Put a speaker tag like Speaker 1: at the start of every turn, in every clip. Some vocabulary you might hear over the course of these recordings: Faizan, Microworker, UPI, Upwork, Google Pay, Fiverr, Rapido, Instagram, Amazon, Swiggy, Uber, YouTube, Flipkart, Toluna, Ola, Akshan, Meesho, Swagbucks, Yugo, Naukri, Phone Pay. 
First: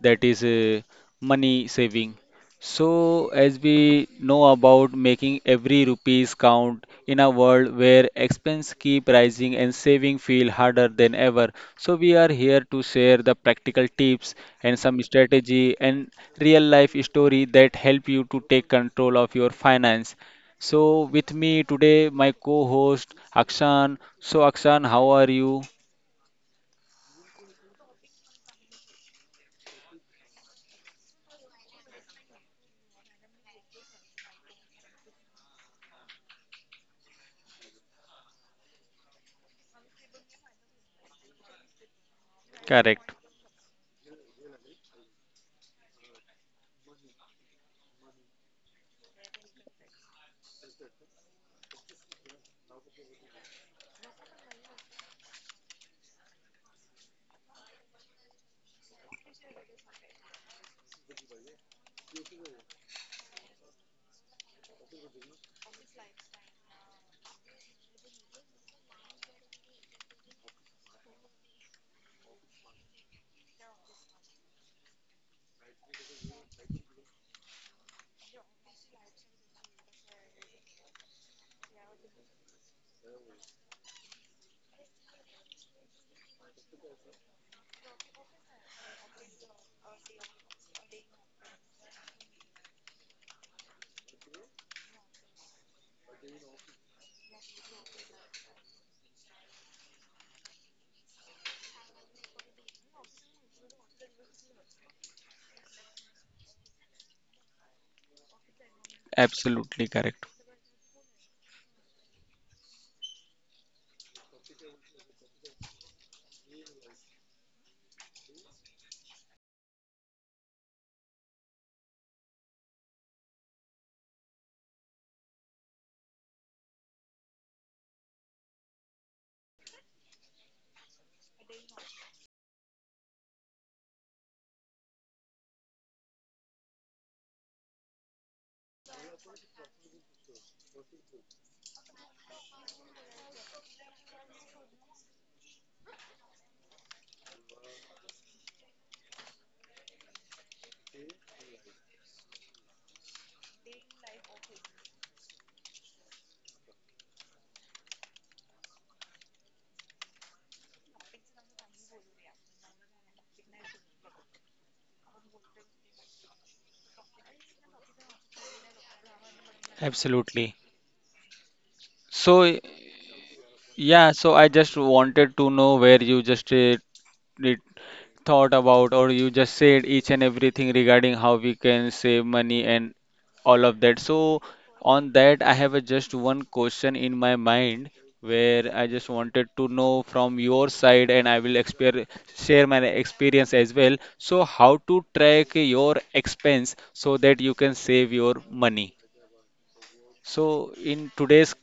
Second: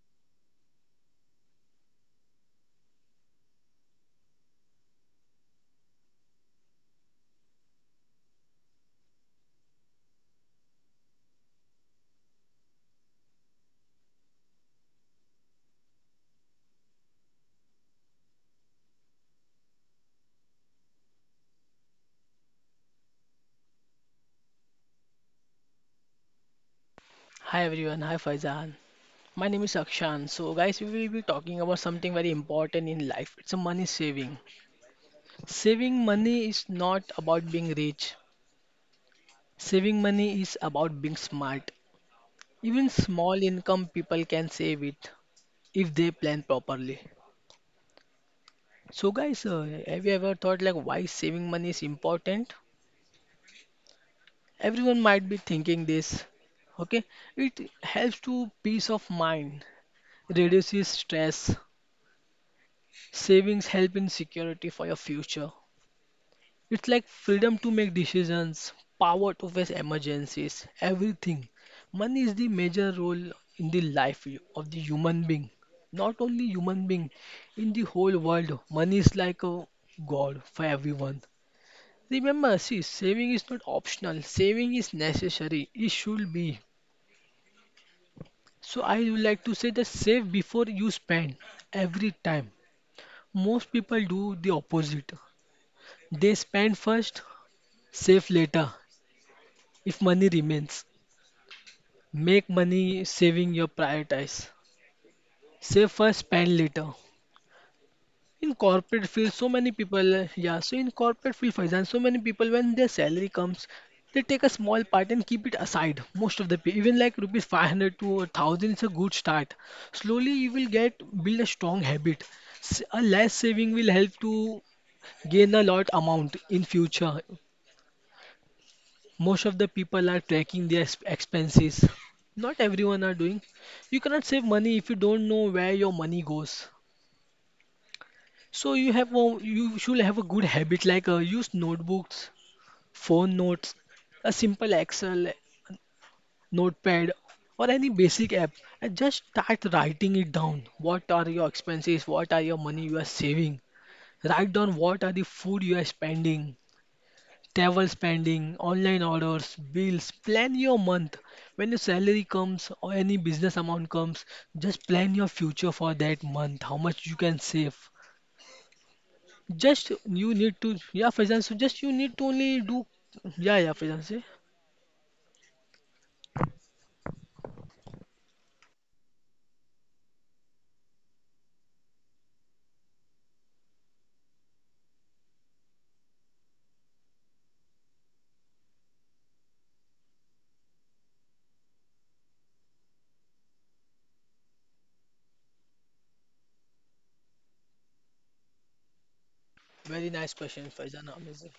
Speaker 1: that is, money saving. So as we know about making every rupees count in a world where expense keep rising and saving feel harder than ever. So we are here to share the practical tips and some strategy and real life story that help you to take control of your finance. So with me today, my co host Akshan. So, Akshan, how are you?
Speaker 2: Hi everyone, hi Faizan. My name is Akshan. So, guys, we will be talking about something very important in life. It's a money saving. Saving money is not about being rich, saving money is about being smart. Even
Speaker 1: Correct.
Speaker 2: small income people can save it if they plan properly. So, guys, have you ever thought like why saving money is important? Everyone might be thinking this. Okay, it helps to peace of mind, reduces stress, savings help in security for your future. It's like freedom to make decisions, power to face emergencies, everything. Money is the major role in the life of the human being. Not only human being, in the whole world, money is like a god for everyone. Remember, see, saving is not optional. Saving is necessary. It should be. So I would like to say that save before you spend every time. Most people do the opposite. They spend first, save later. If money remains, make money saving your prioritize. Save first, spend later. In corporate field, so many
Speaker 1: Absolutely
Speaker 2: people,
Speaker 1: correct.
Speaker 2: yeah, so in corporate field, for example, so many people when their salary comes, they take a small part and keep it aside. Most of the pay, even like rupees 500 to 1,000 is a good start. Slowly you will get build a strong habit. A less saving will help to gain a lot amount in future. Most of the people are tracking their expenses. Not everyone are doing. You cannot save money if you don't know where your money goes. So you should have a good habit like use notebooks, phone notes, a simple Excel notepad or any basic app and just start writing it down. What are your expenses? What are your money you are saving? Write down what are the food you are spending, travel spending, online orders, bills, plan your month. When your salary comes or any business amount comes, just plan your future for that month, how much you can save. Just you need
Speaker 1: Absolutely.
Speaker 2: to, yeah, Faizan, so just you need to
Speaker 1: So,
Speaker 2: only do, yeah, yeah, Faizan,
Speaker 1: yeah,
Speaker 2: see?
Speaker 1: so I just wanted to know where you just did thought about, or you just said each and everything regarding how we can save money and all of that. So on that, I have a just one question in my mind where I just wanted to know from your side, and I will exper share my experience as well. So how to track your expense so that you can save your money?
Speaker 2: Very nice question,
Speaker 1: So
Speaker 2: Faizan,
Speaker 1: in today's
Speaker 2: amazing.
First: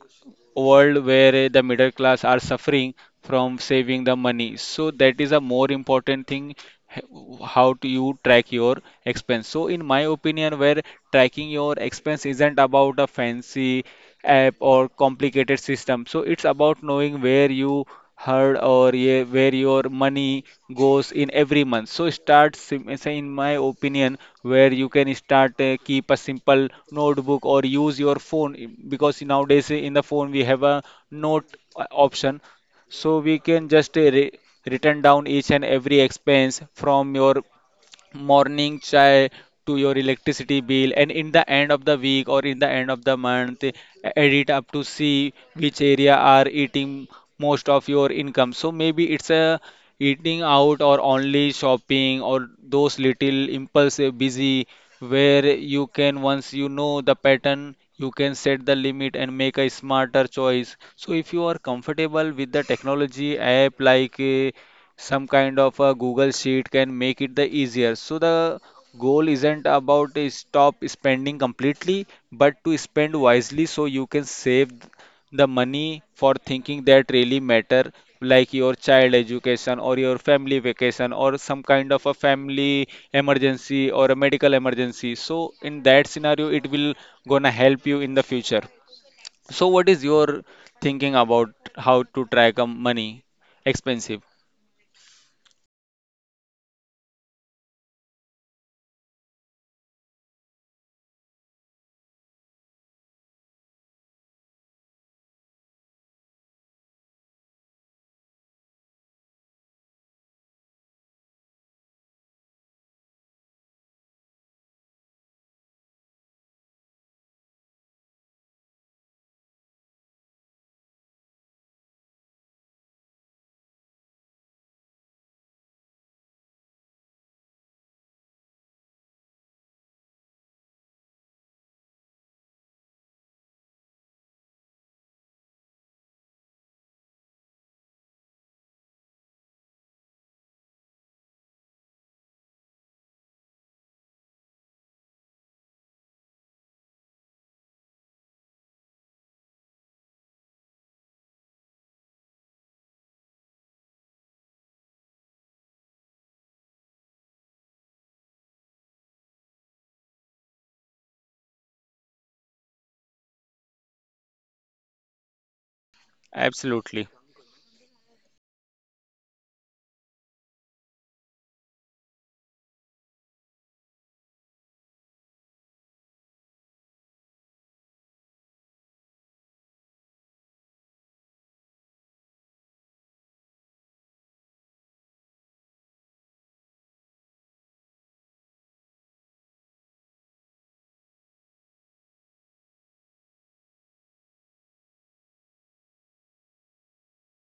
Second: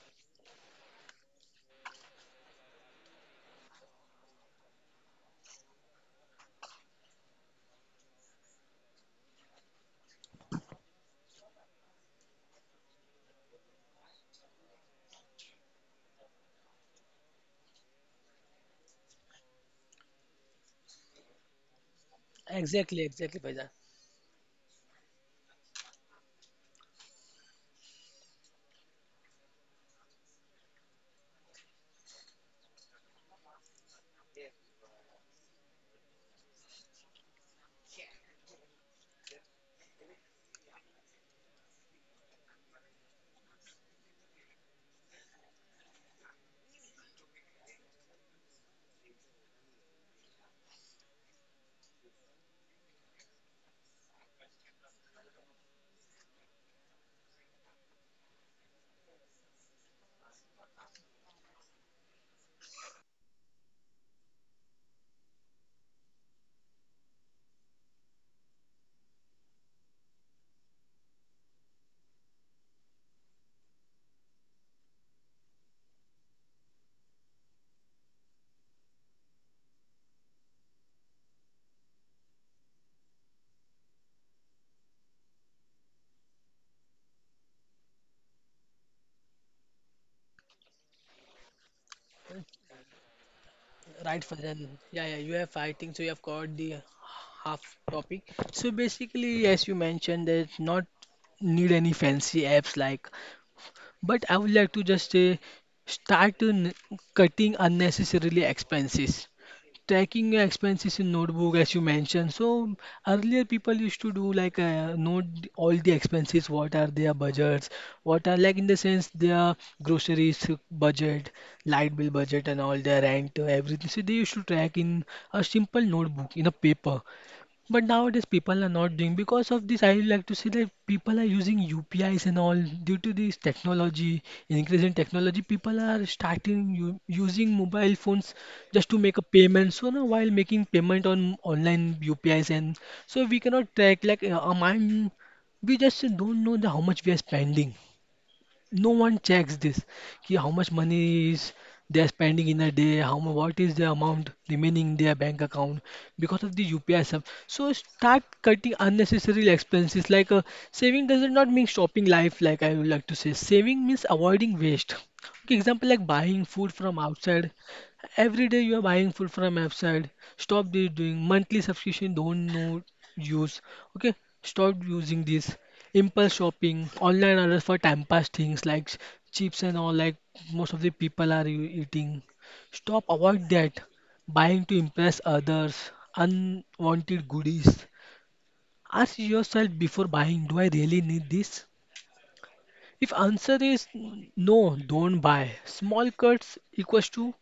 Speaker 1: world where the middle class are suffering from saving the money. So that is a more important thing. How do you track your expense? So in my opinion, where tracking your expense isn't about a fancy app or complicated system, so it's about knowing where you where your money goes in every month. So
Speaker 2: Exactly,
Speaker 1: say in
Speaker 2: exactly,
Speaker 1: my
Speaker 2: Faizan.
Speaker 1: opinion, where you can start, keep a simple notebook or use your phone, because nowadays in the phone we have a note option. So we can just written down each and every expense from your morning chai to your electricity bill, and in the end of the week or in the end of the month, edit up to see which area are eating most of your income. So maybe it's a eating out or only shopping or those little impulsive busy, where you can, once you know the pattern, you can set the limit and make a smarter choice. So if you are comfortable with the technology app, like, some kind of a Google Sheet, can make it the easier. So the goal isn't about to stop spending completely, but to spend wisely, so you can save the money for thinking that really matter, like your child education or your family vacation or some kind of a family emergency or a medical emergency. So in that scenario, it will gonna help you in the future. So what is your thinking about how to track money
Speaker 2: Right,
Speaker 1: expensive?
Speaker 2: Faizan. Yeah, yeah, you have fighting, so you have covered the half topic. So basically, as you mentioned, there's not need any fancy apps like. But I would like to just say start n- cutting unnecessarily expenses. Tracking your expenses in notebook, as you mentioned. So earlier people used to do like note all the expenses, what are their budgets, what are like in the sense their groceries budget, light bill budget, and all their rent, everything. So they used to track in a simple notebook in a paper. But nowadays people are not doing because of this. I would like to say that people are using UPIs and all due to this technology, increase in technology. People are starting u using mobile phones just to make a payment. So now while making payment on online UPIs and so we cannot track like we just don't know the how much we are spending, no one checks this कि how much money is they are spending in a day, how what is the amount remaining in their bank account because of the UPI stuff. So start cutting unnecessary expenses like saving does not mean shopping life. Like I would like to say saving means avoiding waste. Okay, example like buying food from
Speaker 1: Absolutely.
Speaker 2: outside. Every day you are buying food from outside. Stop this doing monthly subscription. Don't know use. Okay, stop using this impulse shopping, online orders for time pass things like chips and all. Like most of the people are eating. Stop avoid that. Buying to impress others, unwanted goodies. Ask yourself before buying. Do I really need this? If answer is no, don't buy. Small cuts equals to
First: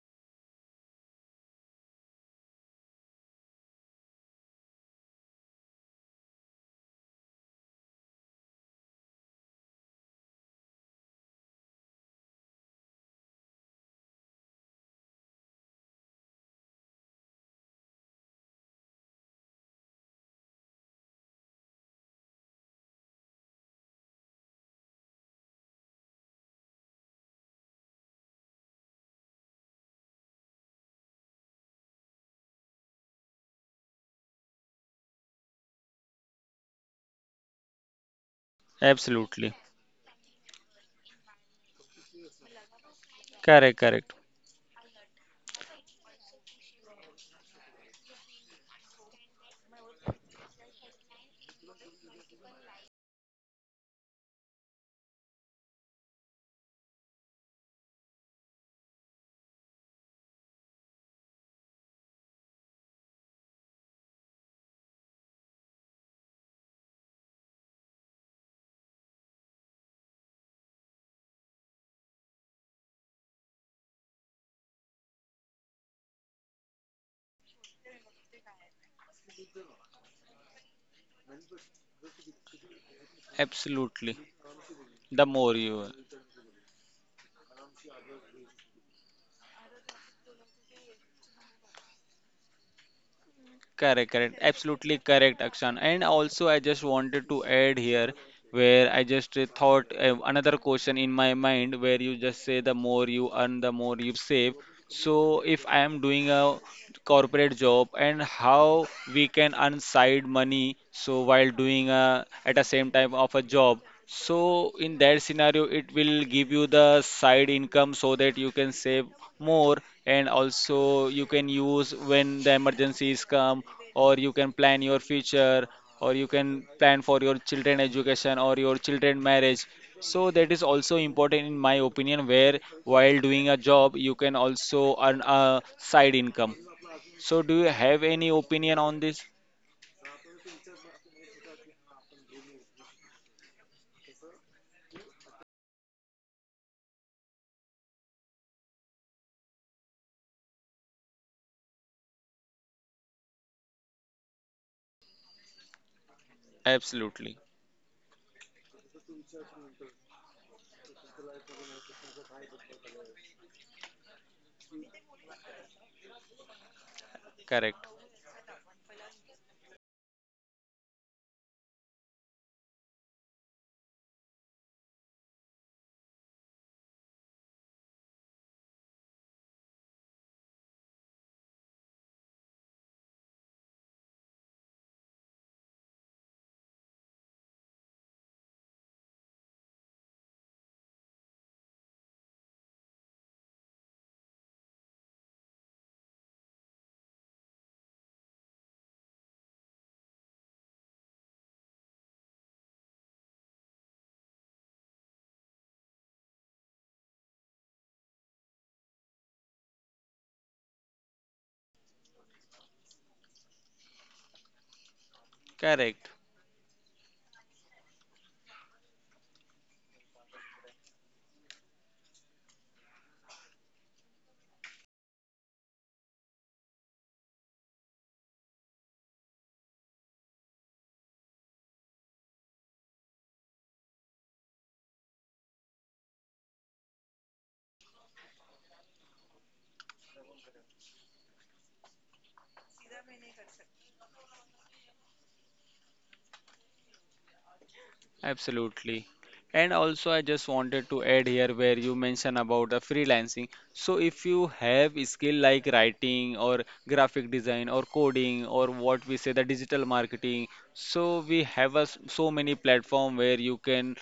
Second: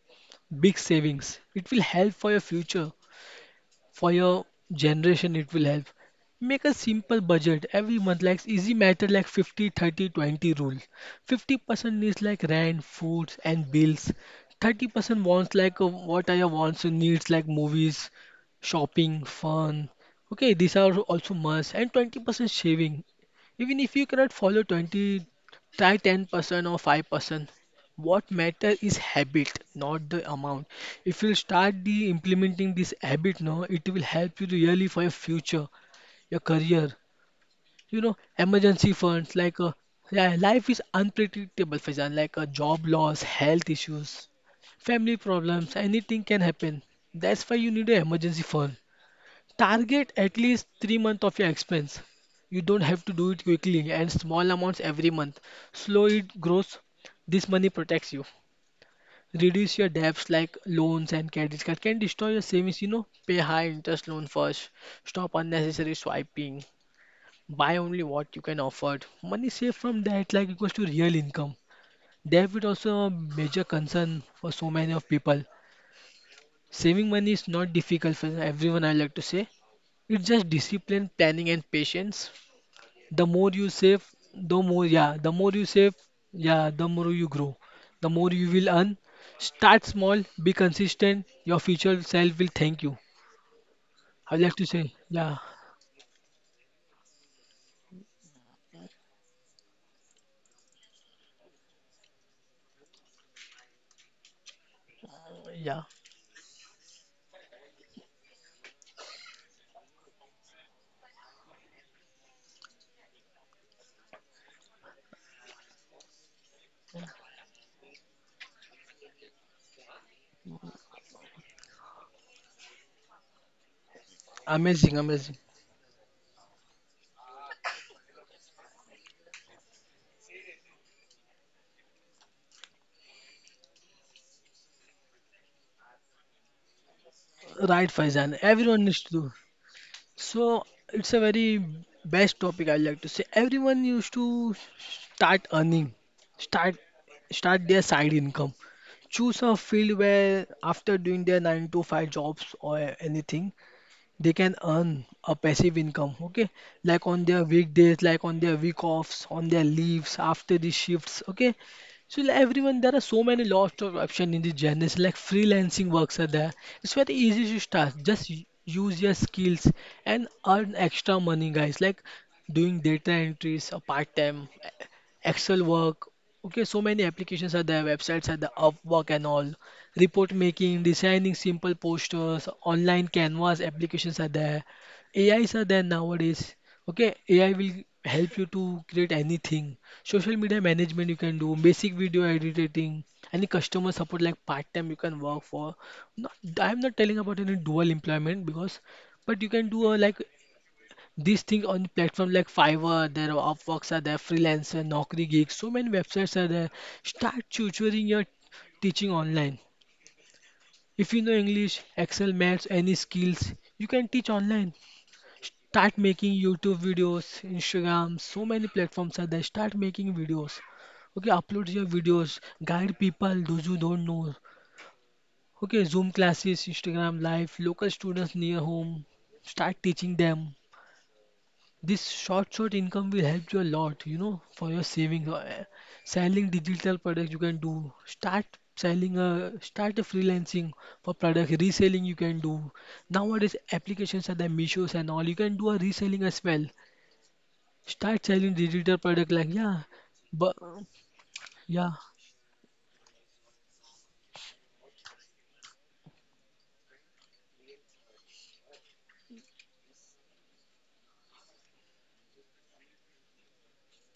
Speaker 2: big savings. It will help for your future, for your generation it will help. Make a simple budget every month like easy matter, like 50 30 20 rule. 50% is like rent, foods and bills. 30% wants, like what are your wants and needs like movies, shopping, fun. Okay, these are also must, and 20% saving. Even if you cannot follow 20, try 10% or 5%. What matter is habit, not the amount. If you start the implementing this habit now, it will help you really for your future, your career. You know, emergency funds like
Speaker 1: Absolutely.
Speaker 2: yeah, life is unpredictable, for example, like a job loss, health
Speaker 1: Correct,
Speaker 2: issues,
Speaker 1: correct.
Speaker 2: family problems, anything can happen. That's why you need an emergency fund. Target at least 3 months of your expense. You don't have to do it quickly and small amounts every month. Slow it grows. This money protects you, reduce your debts like loans and credit card can destroy your savings, you know. Pay high interest loan first, stop unnecessary swiping, buy only what you can afford. Money saved from that like equals to real income. Debt is also a major concern for so many of people. Saving money is not difficult for everyone, I like to say. It's just discipline, planning and patience. The more you save,
Speaker 1: Absolutely.
Speaker 2: the more, yeah,
Speaker 1: The
Speaker 2: the more
Speaker 1: more
Speaker 2: you save,
Speaker 1: you
Speaker 2: yeah, the more you grow, the more you will earn. Start small, be consistent, your future self will thank you.
Speaker 1: correct,
Speaker 2: I'd
Speaker 1: correct.
Speaker 2: like to say
Speaker 1: Absolutely
Speaker 2: yeah,
Speaker 1: correct, Akshan. And also, I just wanted to add here, where I just thought another question in my mind, where you just say the more you earn, the more you save. So if
Speaker 2: yeah.
Speaker 1: I am doing a corporate job, and how we can earn side money so while doing a, at the same time of a job, so in that scenario it will give you the side income so that you can save more, and also you can use when the emergencies come, or you can plan
Speaker 2: Amazing,
Speaker 1: your
Speaker 2: amazing.
Speaker 1: future, or you can plan for your children education or your children marriage. So that is also important in my opinion, where while doing a job you can also earn a side income. So do you
Speaker 2: Right,
Speaker 1: have
Speaker 2: Faizan,
Speaker 1: any opinion
Speaker 2: everyone needs
Speaker 1: on
Speaker 2: to do.
Speaker 1: this?
Speaker 2: So it's a very best topic, I like to say. Everyone used to start earning, start, start their side income. Choose a field where after doing their 9 to 5 jobs or anything they can earn a passive income. Okay, like on their
Speaker 1: Absolutely.
Speaker 2: weekdays, like on their week offs, on their leaves after the shifts. Okay, so like everyone, there are so many lots of options in this journey. So, like freelancing works are there. It's very easy to start.
Speaker 1: Correct.
Speaker 2: Just use your skills and earn extra money, guys. Like doing data entries, a part-time, Excel work. Okay, so many applications are there, websites are there, Upwork and all. Report making, designing simple posters, online canvas applications are there. AIs are there nowadays. Okay, AI will help you to create anything. Social media management you can do, basic video editing, any customer support like part time you can work for. Not, I'm not telling about any dual employment because, but you can do a, like these things on platform like Fiverr. There are Upworks are there, freelancer, Naukri gigs. So many websites are there. Start tutoring your Teaching online. If you know English, Excel, Maths, any skills, you can teach online. Start
Speaker 1: Correct.
Speaker 2: making YouTube videos, Instagram, so many platforms are there. Start making videos. Okay, upload your videos, guide people, those who don't know. Okay, Zoom classes, Instagram live, local students near home. Start teaching them. This short income will help you a lot, you know, for your savings. Selling digital products you can do. Start a freelancing for product reselling you can do. Nowadays applications are the Mishos and all. You can do a reselling as well. Start selling digital
Speaker 1: Absolutely.
Speaker 2: product like
Speaker 1: And
Speaker 2: yeah,
Speaker 1: also, I just
Speaker 2: but
Speaker 1: wanted to add here, where you
Speaker 2: yeah,
Speaker 1: mentioned about the freelancing. So if you have a skill like writing or graphic design or coding, or what we say, the digital marketing, so we have a s so many platform where you can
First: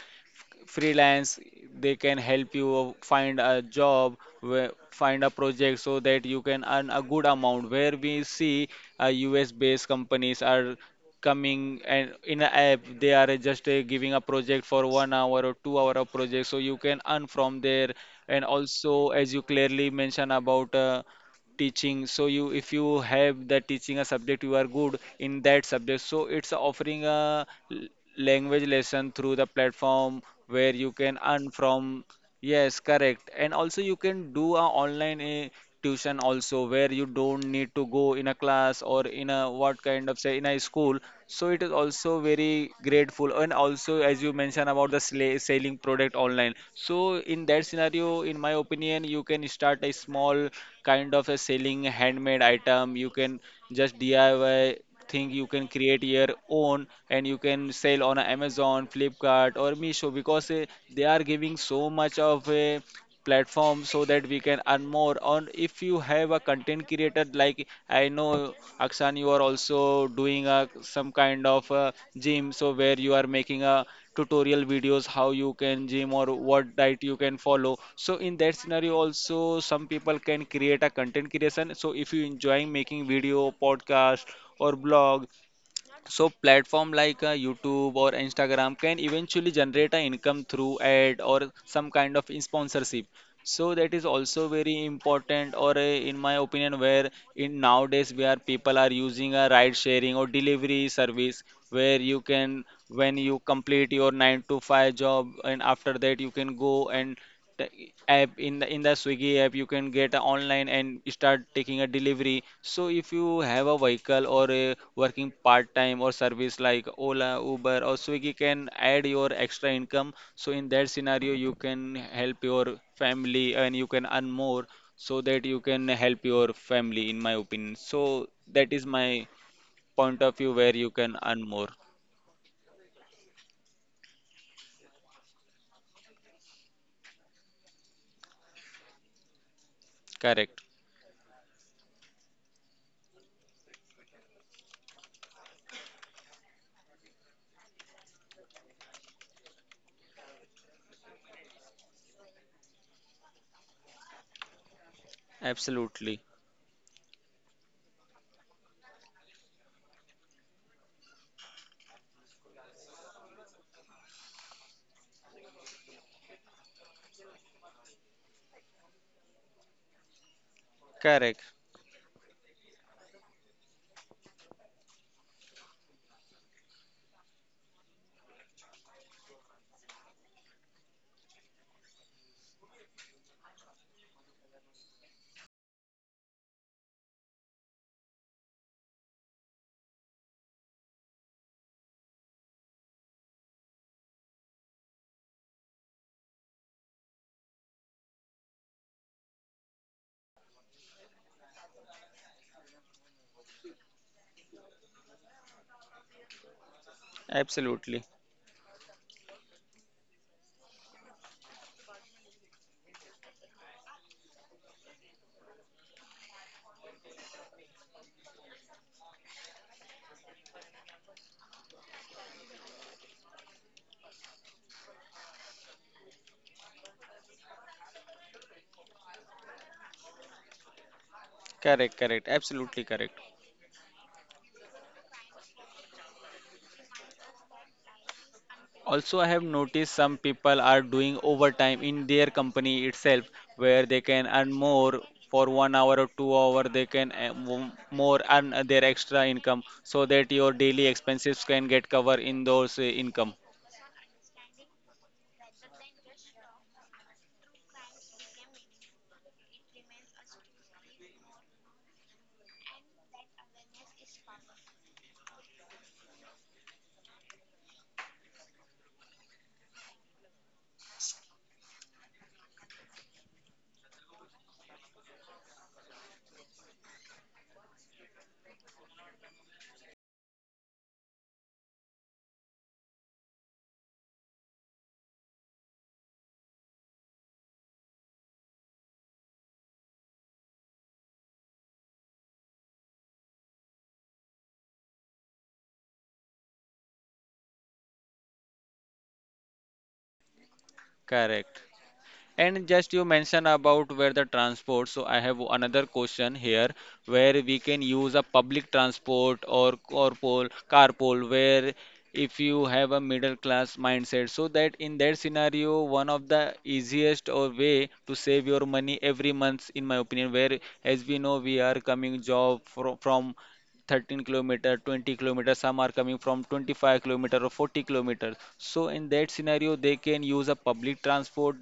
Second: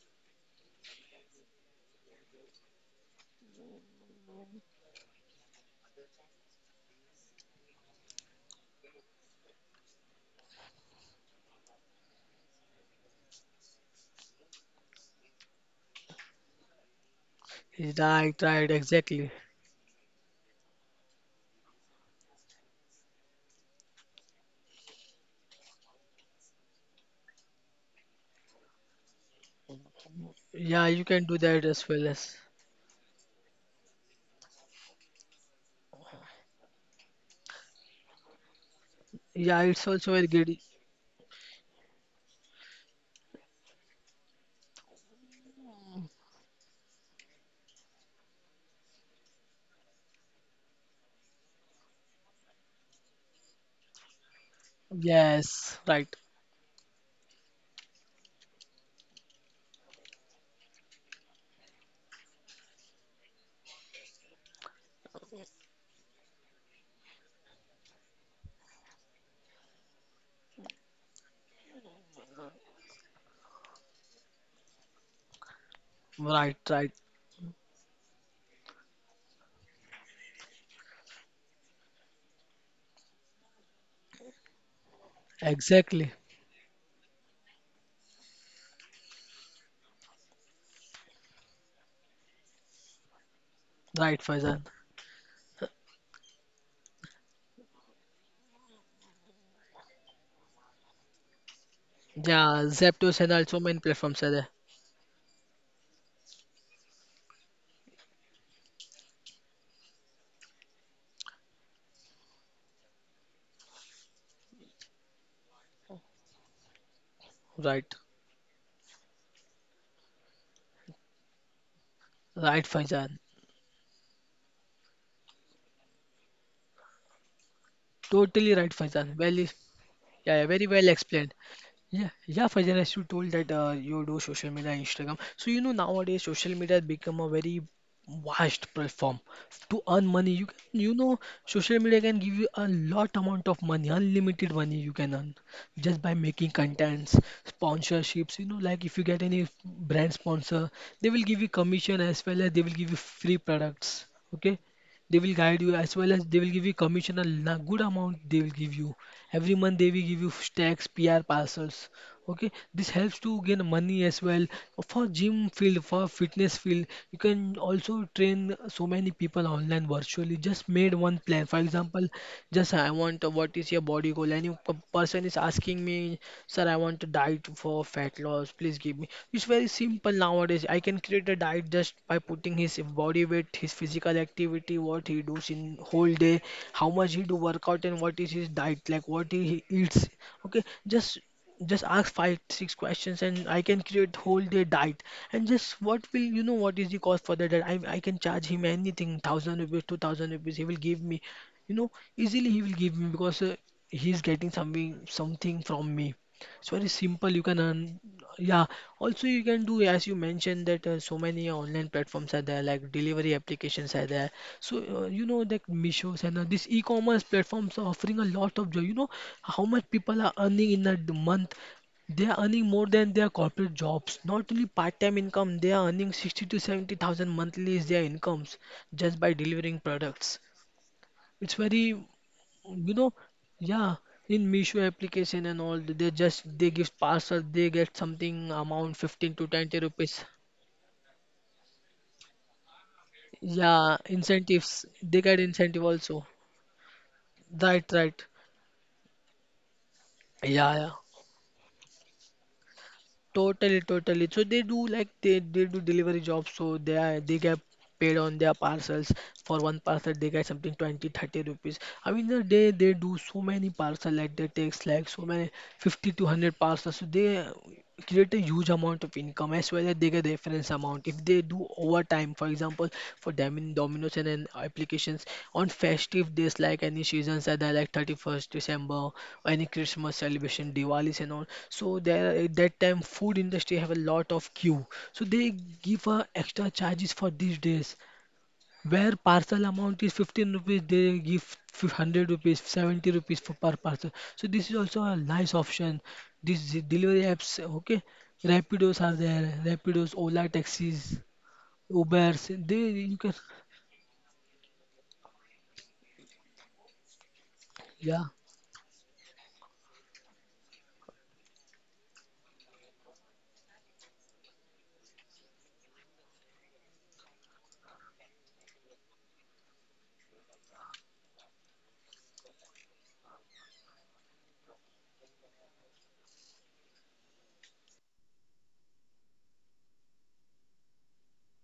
Speaker 1: freelance. They can help you find a job find a project, so that you can earn a good amount, where we see US based companies are coming, and in an app they are just giving a project for 1 hour or 2 hour of project, so you can earn from there.
Speaker 2: right,
Speaker 1: And
Speaker 2: right,
Speaker 1: also,
Speaker 2: exactly.
Speaker 1: as you clearly mentioned about teaching, so you, if you have the teaching a subject, you are good in that subject, so it's offering a l- language lesson through the platform where you
Speaker 2: Yeah,
Speaker 1: can
Speaker 2: you can
Speaker 1: earn
Speaker 2: do that
Speaker 1: from.
Speaker 2: as well as
Speaker 1: Yes, correct. And also you can do a online, tuition also, where you don't need to go in a class or in a
Speaker 2: yeah,
Speaker 1: what
Speaker 2: it's
Speaker 1: kind of
Speaker 2: also
Speaker 1: say
Speaker 2: very
Speaker 1: in a
Speaker 2: good.
Speaker 1: school. So it is also very grateful. And also, as you mentioned about the selling product online, so in that scenario in my opinion, you can start a small kind of a selling handmade item. You can just DIY thing, you can
Speaker 2: Yes,
Speaker 1: create
Speaker 2: right,
Speaker 1: your own, and you can sell on Amazon, Flipkart or Meesho, because they are giving so much of a platform so that we can earn more. Or if you have a content creator, like, I know, Akshan, you are also doing a some kind of a gym, so where you are making a tutorial videos how you can gym or
Speaker 2: right,
Speaker 1: what
Speaker 2: right,
Speaker 1: diet you can follow. So in that scenario also, some people can create a content creation. So if you enjoying making video podcast or blog,
Speaker 2: exactly,
Speaker 1: so platform like, YouTube or Instagram can eventually generate an income through ad or some kind of sponsorship. So that is
Speaker 2: right,
Speaker 1: also
Speaker 2: Faizan.
Speaker 1: very important. Or in my opinion, where in nowadays where people are using a ride sharing or delivery service, where you can,
Speaker 2: Yeah,
Speaker 1: when
Speaker 2: Zeptos
Speaker 1: you
Speaker 2: and also main
Speaker 1: complete your
Speaker 2: platforms are
Speaker 1: nine
Speaker 2: there.
Speaker 1: to five job, and after that you can go and the app, in the Swiggy app, you can get a online and start taking a delivery. So if you have a vehicle or a working part time or service like Ola, Uber
Speaker 2: Right,
Speaker 1: or Swiggy, can add your extra income. So in that scenario, you can help
Speaker 2: right,
Speaker 1: your
Speaker 2: Faizan.
Speaker 1: family, and you can earn more, so that you can help your family in my opinion. So
Speaker 2: Totally right,
Speaker 1: that is my
Speaker 2: Faizan. Well, yeah,
Speaker 1: point of
Speaker 2: yeah,
Speaker 1: view
Speaker 2: very
Speaker 1: where
Speaker 2: well
Speaker 1: you can
Speaker 2: explained.
Speaker 1: earn more.
Speaker 2: Yeah, yeah, Faizan, as you told that you do social media, Instagram. So you know nowadays social media has become a very vast platform to earn money. You can,
Speaker 1: Correct.
Speaker 2: you know, social media can give you a lot amount of money, unlimited money you can earn just by making contents, sponsorships. You know, like if you get any brand sponsor, they will give you commission as well as they will give you free products. Okay, they will guide you as well
Speaker 1: Absolutely
Speaker 2: as they will give you commission good amount they will give you every month. They will give you stacks pr parcels. Okay, this helps to gain money as well. For gym field, for fitness field, you can also train so many people online virtually. Just made one
Speaker 1: correct.
Speaker 2: plan. For example, just I want, what is your body goal? And person is asking me, sir, I want a diet for fat loss, please give me. It's very simple. Nowadays I can create a diet just by putting his body weight, his physical activity, what he does in whole day, how much he do workout, and what is his diet, like what he eats. Okay, just ask five six questions and I can create whole day diet. And just what will, you know, what is the cost for the diet? I can charge him anything, thousand rupees, 2,000 rupees, he will give me, you know, easily he will give me because he is getting something from me. It's very simple. You can earn,
Speaker 1: Absolutely
Speaker 2: yeah. Also, you can do as you mentioned that so many online platforms are there, like delivery applications are there. So you know that Mishos and these e-commerce platforms are offering a lot of job. You know how much people are earning in a month. They are earning more than their corporate jobs. Not only part-time income, they are earning 60 to 70,000 monthly is their incomes just by delivering products. It's very,
Speaker 1: correct. Correct.
Speaker 2: you
Speaker 1: Absolutely
Speaker 2: know,
Speaker 1: correct.
Speaker 2: yeah, in Meesho application and all, they give parcel, they get something amount 15
Speaker 1: Also, I
Speaker 2: to
Speaker 1: have
Speaker 2: 20
Speaker 1: noticed
Speaker 2: rupees.
Speaker 1: some people are doing overtime in their company itself,
Speaker 2: Yeah,
Speaker 1: where they can earn
Speaker 2: incentives,
Speaker 1: more
Speaker 2: they get
Speaker 1: for
Speaker 2: incentive
Speaker 1: 1 hour or
Speaker 2: also.
Speaker 1: 2 hour. They can,
Speaker 2: Right, right.
Speaker 1: more earn their extra income, so that your
Speaker 2: Yeah, yeah.
Speaker 1: daily expenses can get covered in those income.
Speaker 2: Totally, totally. So they do like they do delivery jobs, so they are, they get paid on their parcels. For one parcel, they get something 20-30 rupees. I mean, the day they do so many parcels, like they takes like so many 50 to 100 parcels. So they create a huge amount of income as well as they get references immense amount. If they do overtime, for example, for Domino's and then applications on festive days like any seasons that are like 31st December, any Christmas celebration, Diwalis and all. So there at that time food industry have a lot of queue. So they give extra charges for these days. Where parcel amount is 15 rupees, they give 100 rupees, 70 rupees for per parcel. So this is also a nice option. These delivery apps, okay, Rapidos are there, Rapidos, Ola taxis,
Speaker 1: Correct.
Speaker 2: Ubers.
Speaker 1: And
Speaker 2: They
Speaker 1: just
Speaker 2: you
Speaker 1: you
Speaker 2: can,
Speaker 1: mentioned about where the transport, so I have another question here, where we can use
Speaker 2: yeah,
Speaker 1: a public transport or carpool. Carpool, where if you have a middle class mindset, so that in that scenario, one of the easiest or way to save your money every month, in my opinion, where as we know we are coming job from 13 kilometer, 20 kilometer, some are coming from 25 kilometer or 40 kilometers. So in that scenario, they can use a public transport,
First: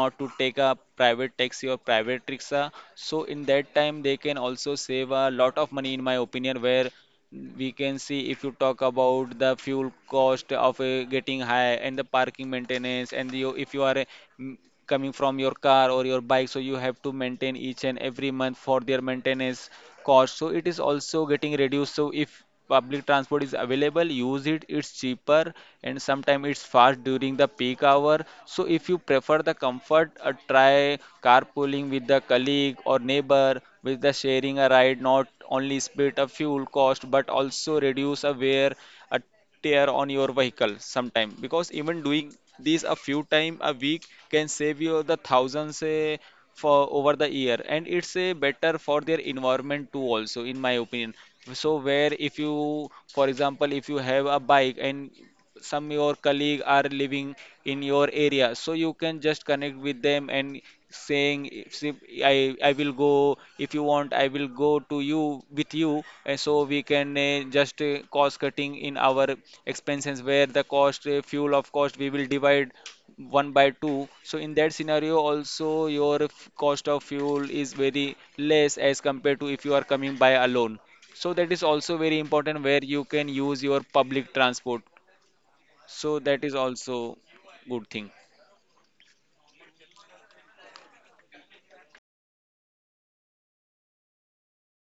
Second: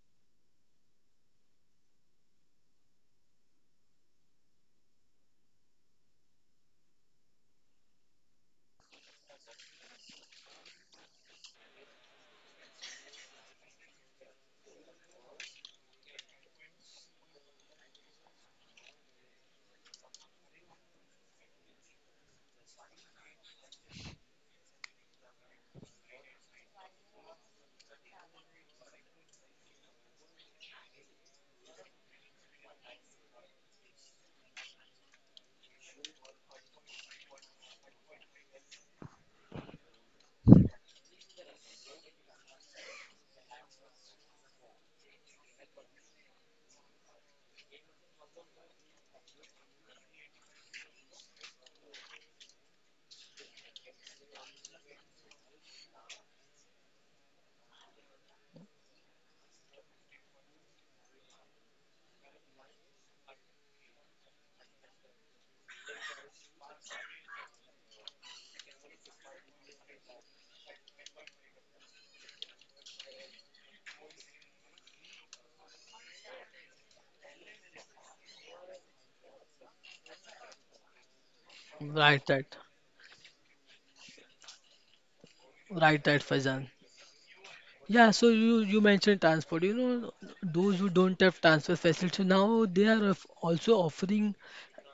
Speaker 1: not to take a private taxi or private rickshaw. So in that time, they can also save a lot of money in my opinion. Where we can see, if you talk about the fuel cost of getting high, and the parking maintenance, and you, if you are m- coming from your car or your bike, so you have to maintain each and every month for their maintenance cost. So it is also getting reduced. So if public transport is available, use it, it's cheaper, and sometimes it's fast during the peak hour. So if you prefer the comfort, try carpooling with the colleague or neighbor, with the sharing a ride, not only split a fuel cost but also reduce a wear uh, tear on your vehicle sometime. Because even doing this a few time a week can save you the thousands, for over the year, and it's a better for their environment too also in my opinion. So where if, you for example, if you have a bike, and some your colleague are living in your area, so you can just connect with them and saying, if i I will go, if you want I will go to you with you, and so we can, just cost cutting in our expenses, where the cost, fuel of cost we will divide one by two. So in that scenario also, your cost of fuel is very less as compared to if you are coming by alone. So that is also
Speaker 2: right,
Speaker 1: very
Speaker 2: right,
Speaker 1: important, where you can use your public transport.
Speaker 2: right, right,
Speaker 1: So that
Speaker 2: Faizan.
Speaker 1: is also good
Speaker 2: Yeah,
Speaker 1: thing.
Speaker 2: so you mentioned transport. You know, those who don't have transfer facility now they are also offering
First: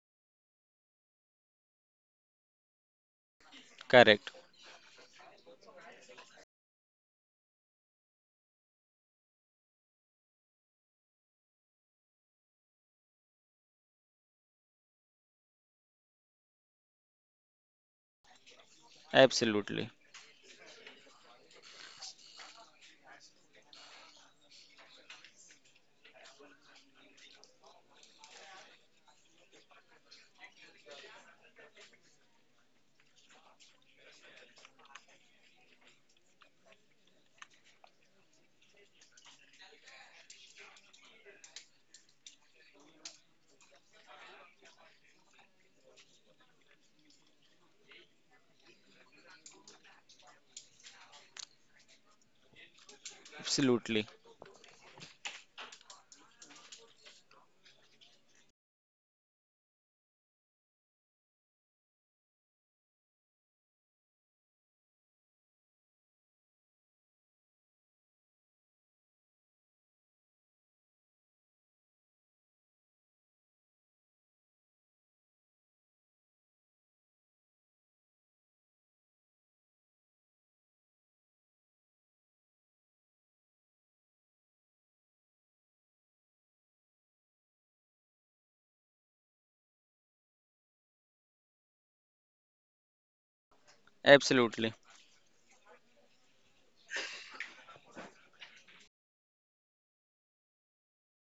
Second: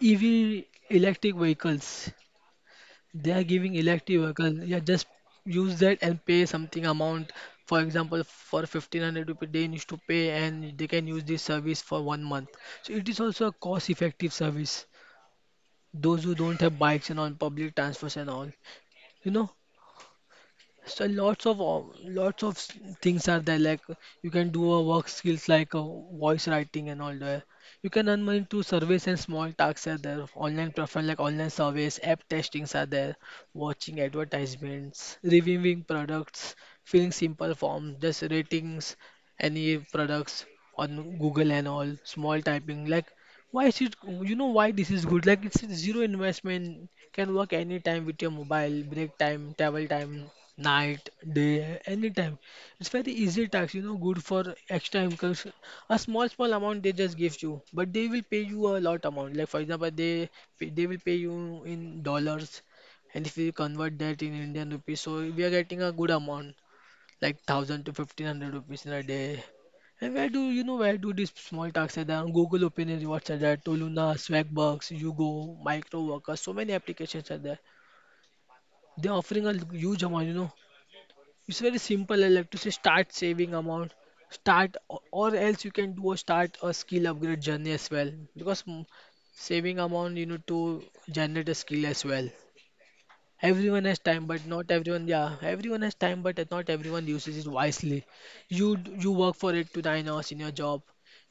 Speaker 2: EV electric vehicles. They are giving elective
Speaker 1: Correct.
Speaker 2: vehicle. Yeah, just use that and pay something amount. For example, for 1500 rupees they need to pay and they can use this service for one month. So it is also a cost effective service. Those who don't have bikes and on public transports and all. You know,
Speaker 1: Absolutely.
Speaker 2: so lots of things are there. Like you can do a work skills like voice writing and all that. You can earn money through surveys and small tasks are there. Online platform like online surveys, app testings are there. Watching advertisements, reviewing products, filling simple forms, just ratings, any products on Google and all. Small typing like why is it? You know why this is good? Like it's zero investment. Can work anytime with your mobile. Break time, travel time, night, day, anytime. It's very easy tax. You know,
Speaker 1: Absolutely.
Speaker 2: good for extra income. A small small amount they just give you, but they will pay you a lot amount. Like for example, they will pay you in dollars, and if we convert that in Indian rupees, so we are getting a good amount like 1,000 to 1,500 rupees in a day. And where do you know where do these small tasks are there on Google Opinions, what's are there, Toluna, Swagbucks, Yugo, Microworker, so many applications are there. They're offering a huge amount, you know. It's very simple, I like to say start saving amount, start or else you can do a start a skill upgrade journey as well. Because saving amount, you know, to generate a skill as well. Everyone has time, but not
Speaker 1: Absolutely.
Speaker 2: everyone. Yeah, everyone has time, but not everyone uses it wisely. You work for it to 9 hours in your job.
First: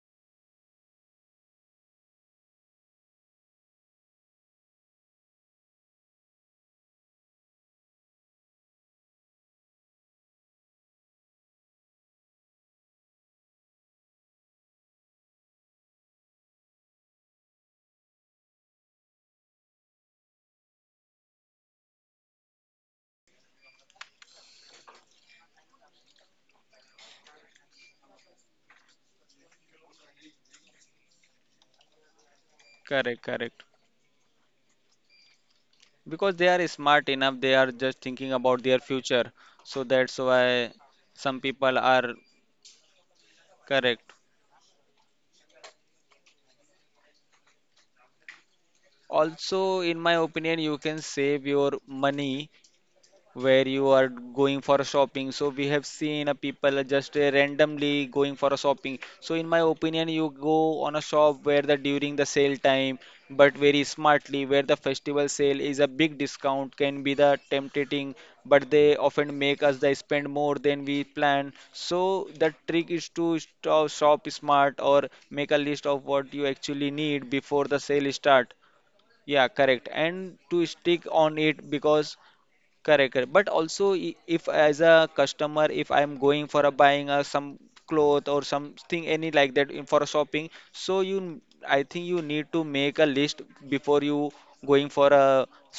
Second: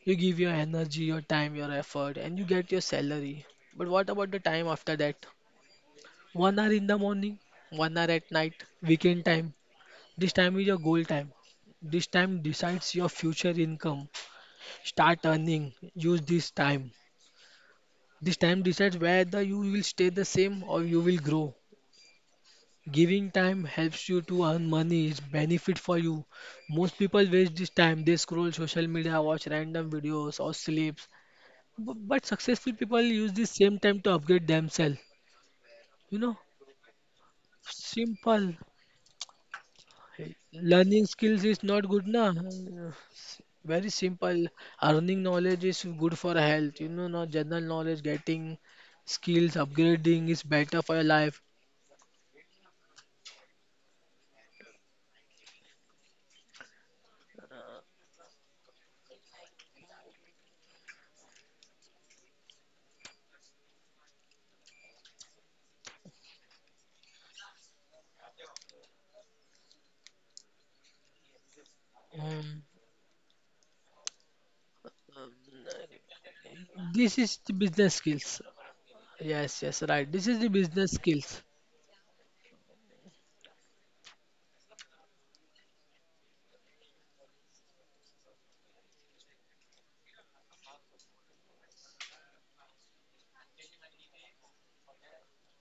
Speaker 2: You give your energy, your time, your effort, and you get your salary. But what about the time after that? One hour in the morning, one hour at night, weekend time. This time is your goal time. This time decides your future income. Start earning. Use this time. This time decides whether you will stay the same or you will grow. Giving time helps you to earn money, it's benefit for you. Most people waste this time. They scroll social media, watch random videos, or sleeps. But successful people
Speaker 1: Correct.
Speaker 2: use this
Speaker 1: Correct.
Speaker 2: same time to upgrade themselves. You
Speaker 1: Because
Speaker 2: know,
Speaker 1: they are smart enough, they are just thinking about
Speaker 2: simple.
Speaker 1: their future. So that's why
Speaker 2: Learning
Speaker 1: some
Speaker 2: skills
Speaker 1: people
Speaker 2: is not
Speaker 1: are
Speaker 2: good, na. Very
Speaker 1: correct.
Speaker 2: simple. Earning knowledge is good for health. You know, not general knowledge. Getting skills,
Speaker 1: Also, in my
Speaker 2: upgrading is
Speaker 1: opinion, you
Speaker 2: better
Speaker 1: can
Speaker 2: for your
Speaker 1: save
Speaker 2: life.
Speaker 1: your money where you are going for a shopping. So we have seen a people just randomly going for a shopping. So in my opinion, you go on a shop where the during the sale time, but very smartly, where the festival sale is a big discount can be the tempting, but they often make us they spend more than we plan. So the
Speaker 2: Um,
Speaker 1: trick is to stop, shop smart, or make a list of what you actually
Speaker 2: this
Speaker 1: need
Speaker 2: is the
Speaker 1: before the
Speaker 2: business
Speaker 1: sale
Speaker 2: skills.
Speaker 1: start. Yeah,
Speaker 2: Yes,
Speaker 1: correct.
Speaker 2: yes, right. This
Speaker 1: And
Speaker 2: is the
Speaker 1: to
Speaker 2: business
Speaker 1: stick on
Speaker 2: skills.
Speaker 1: it because correct, correct. But also, if as a customer, if I'm going for a buying a some cloth or something any like that for shopping, so I think you need to make a list before you going for a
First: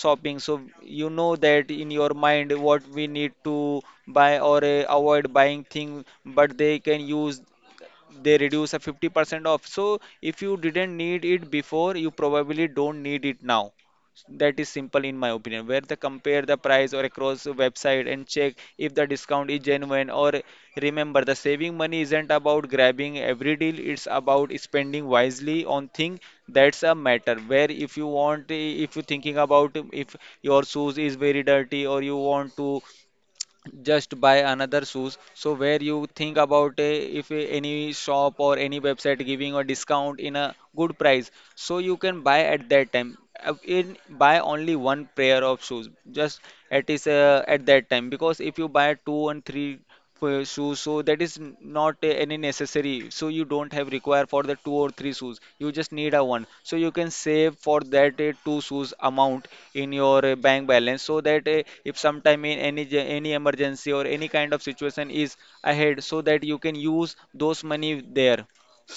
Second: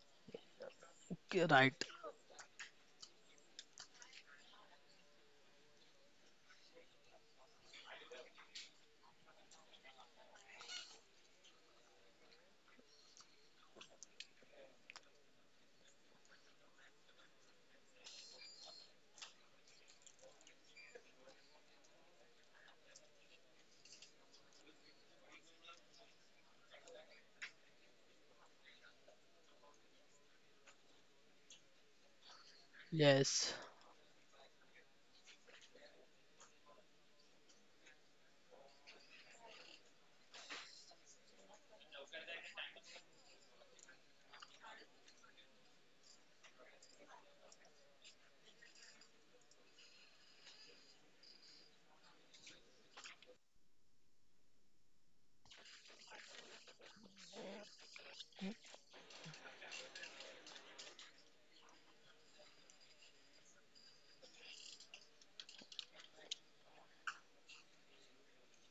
Speaker 1: shopping. So you know
Speaker 2: Okay,
Speaker 1: that
Speaker 2: right.
Speaker 1: in your mind what we need to buy or avoid buying thing, but they can use they reduce a 50% off. So if you didn't need it before, you probably don't need it now. That is simple, in my opinion, where they compare the price or across the website and check if the discount is genuine or remember the saving money isn't about grabbing every deal, it's about spending wisely on thing. That's a matter where, if you want, if you're thinking about, if your shoes is very dirty or you want to
Speaker 2: Yes.
Speaker 1: just buy another shoes, so where you think about if any shop or any website giving a discount in a good price, so you can buy at that time. In Buy only one pair of shoes, just at that time, because if you buy two and three for shoes, so that is not any necessary. So you don't have require for the two or three shoes, you just need a one. So you can save for that two shoes amount in your bank balance, so that if sometime in any any emergency or any kind of situation is ahead, so that you can use those money there.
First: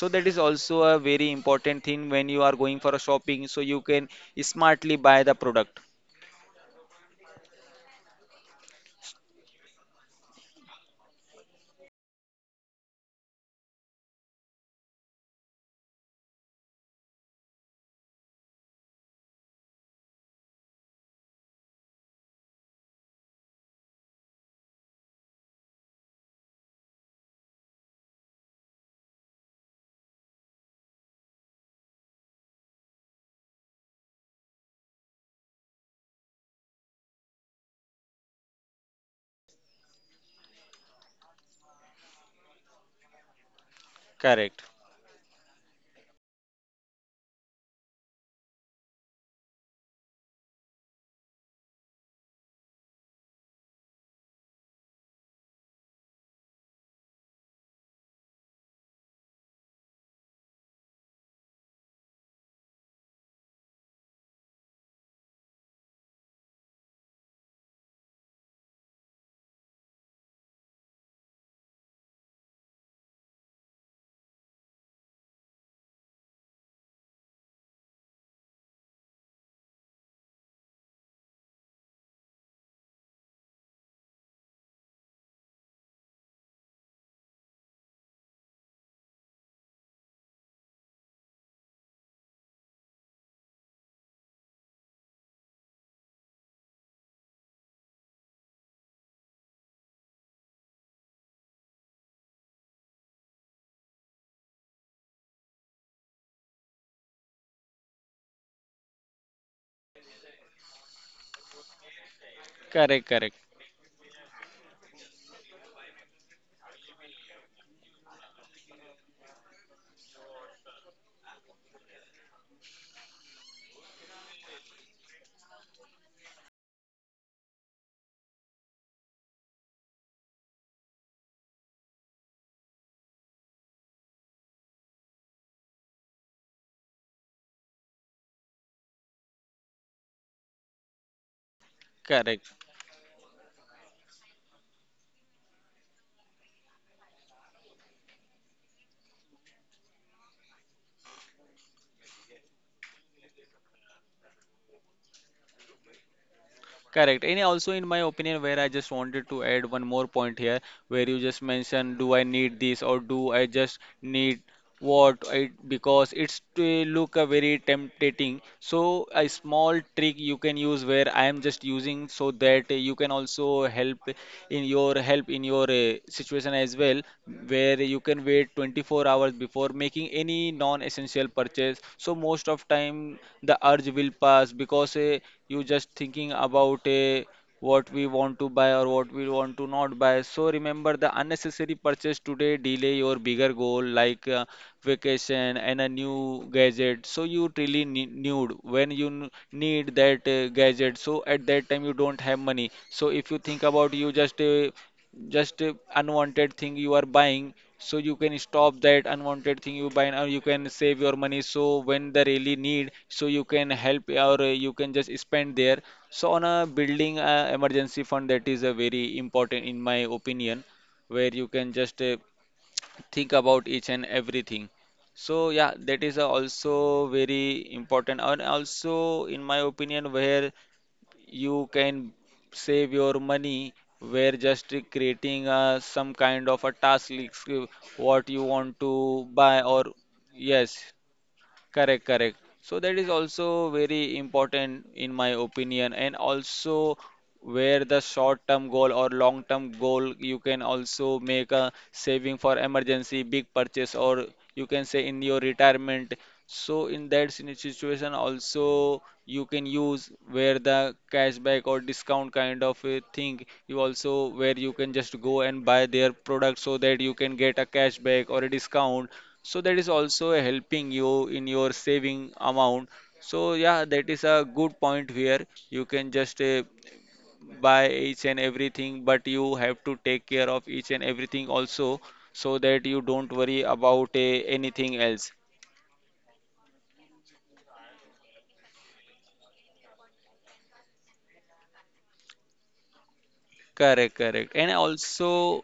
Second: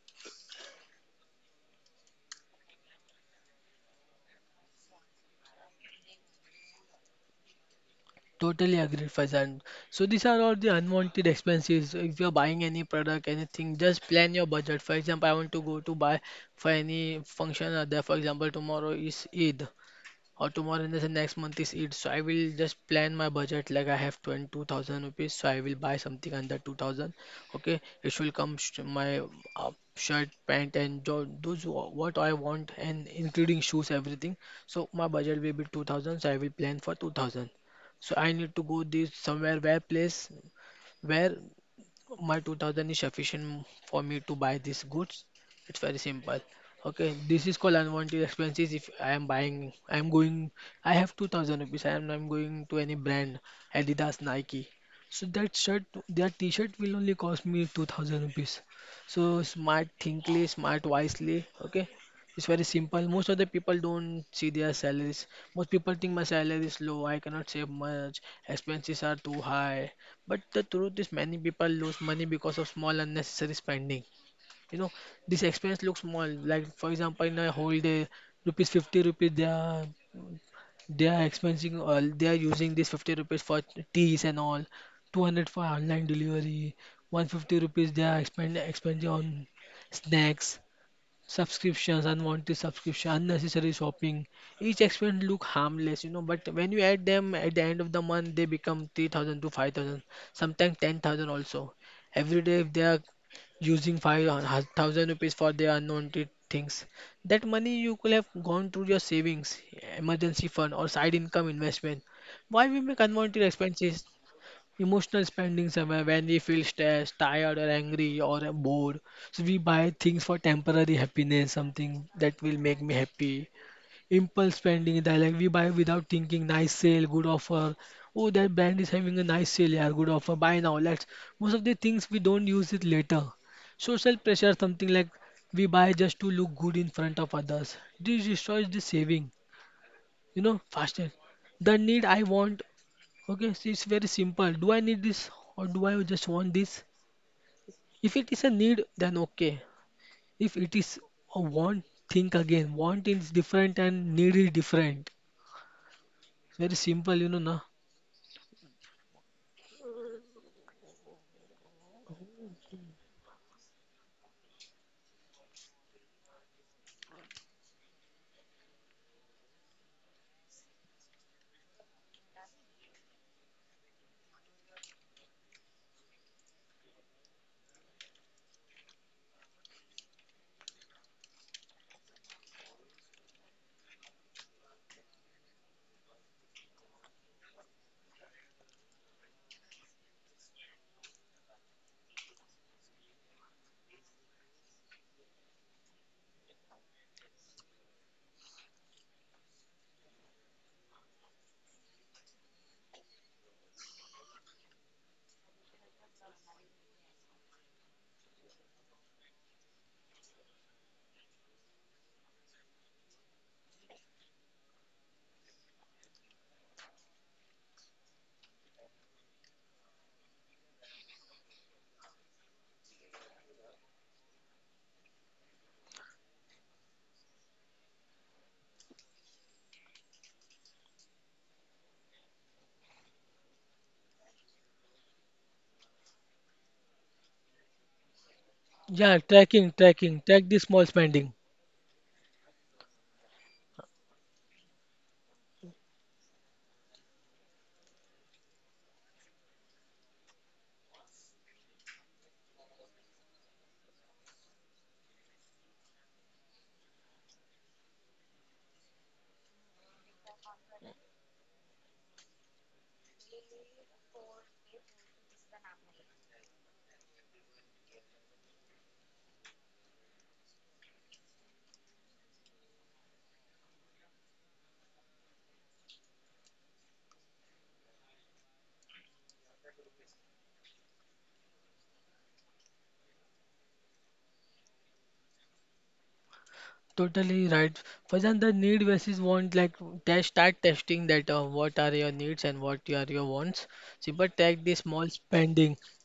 Speaker 1: So that is also a very important thing. When you are going for a shopping, so you can smartly buy the product.
Speaker 2: Totally agree, Faizan. So these are all the unwanted expenses. If you're buying any product, anything, just plan your budget. For example, I want to go to buy for any function or there. For example, tomorrow is Eid, or tomorrow and the next month is it. So I will just plan my budget like I have 22,000 rupees. So I will buy something under 2000. Okay, it will come sh my, uh, shirt, pant, and jo those what I want, and including shoes, everything. So my budget will be 2000. So I will plan for 2000. So I need to go this somewhere where place where my 2000 is sufficient for me to buy these
Speaker 1: Correct.
Speaker 2: goods. It's very simple. Okay, this is called unwanted expenses. If I am buying, I am going, I have 2000 rupees, I'm going to any brand, Adidas, Nike, so that shirt, that t-shirt will only cost me 2000 rupees. So smart thinkly smart wisely, okay. It's very simple. Most of the people don't see their salaries. Most people think my salary is low, I cannot save much, expenses are too high. But the truth is, many people lose money because of small unnecessary spending. You know, this expense looks small. Like for example, in a whole day, rupees 50 rupees they are expensing all. They are using this 50 rupees for teas and all, 200 for online delivery, 150 rupees they are expending on snacks, subscriptions, unwanted subscription, unnecessary shopping. Each expense look harmless, you know, but when you add them at the end of the month, they become 3,000 to 5,000, sometimes 10,000 also. Every day, if they are using 5,000 rupees for their unwanted things, that money you could have gone through your savings, emergency fund, or side income investment. Why we make
Speaker 1: Correct,
Speaker 2: unwanted
Speaker 1: correct,
Speaker 2: expenses? Emotional spendings are when we feel stressed, tired, or angry, or bored. So we buy things for temporary happiness, something that will make me happy. Impulse spending, is that like we buy without thinking, nice sale, good offer. Oh, that brand is having a nice sale, yeah, good offer, buy now. Let's. Most of the things we don't use it later. Social pressure, something like we buy just to look good in front of others. This destroys the saving, you know, faster. The need I want.
Speaker 1: correct.
Speaker 2: Okay, so it's very simple. Do I need this or do I just want this? If it is a need, then okay. If it is a want, think again. Want is different and need is different. It's very simple, you know,
Speaker 1: Correct.
Speaker 2: na.
Speaker 1: And also, in my opinion, where I just wanted to add one more point here, where you just mentioned, do I need this or do I just need what it, because it's to look a very tempting. So a small trick you can use, where I am just using, so that you can also help in your situation as well, where you can wait 24 hours before making any non-essential purchase. So most of time the urge will pass because you just thinking about what we want to buy or what we want to not buy. So remember, the unnecessary purchase today delay your bigger goal like vacation and a new gadget. So you really need, when you need that gadget, so at that time you don't have money. So if you think about, you just unwanted thing you are buying, so you can stop that unwanted thing you buy now. You can save your money, so when the really need, so you can help or you can just spend there so on a building emergency fund. That is a very important, in my opinion, where you can just think about each and everything. So yeah, that is also very important. And also, in my opinion, where you can save your money, where just creating some kind of a task list, what you want
Speaker 2: Yeah,
Speaker 1: to
Speaker 2: tracking,
Speaker 1: buy, or
Speaker 2: tracking, track the small
Speaker 1: yes,
Speaker 2: spending.
Speaker 1: correct, correct. So that is also very important, in my opinion. And also, where the short-term goal or long-term goal, you can also make a saving for emergency, big purchase, or you can say in your retirement. So in that situation also you can use, where the cashback or discount kind of a thing you also, where you can just go and buy their product so that you can get a cashback or a discount. So that is also helping you in your saving amount. So yeah, that is a good point, where you can just buy each and everything, but you have to take care of each and everything also, so that you don't worry about anything else.
Speaker 2: Totally right. For example, the need versus want, like test, start testing that what are your needs and what are your wants. Simple,
Speaker 1: Correct,
Speaker 2: track the
Speaker 1: correct.
Speaker 2: small
Speaker 1: And
Speaker 2: spending,
Speaker 1: also,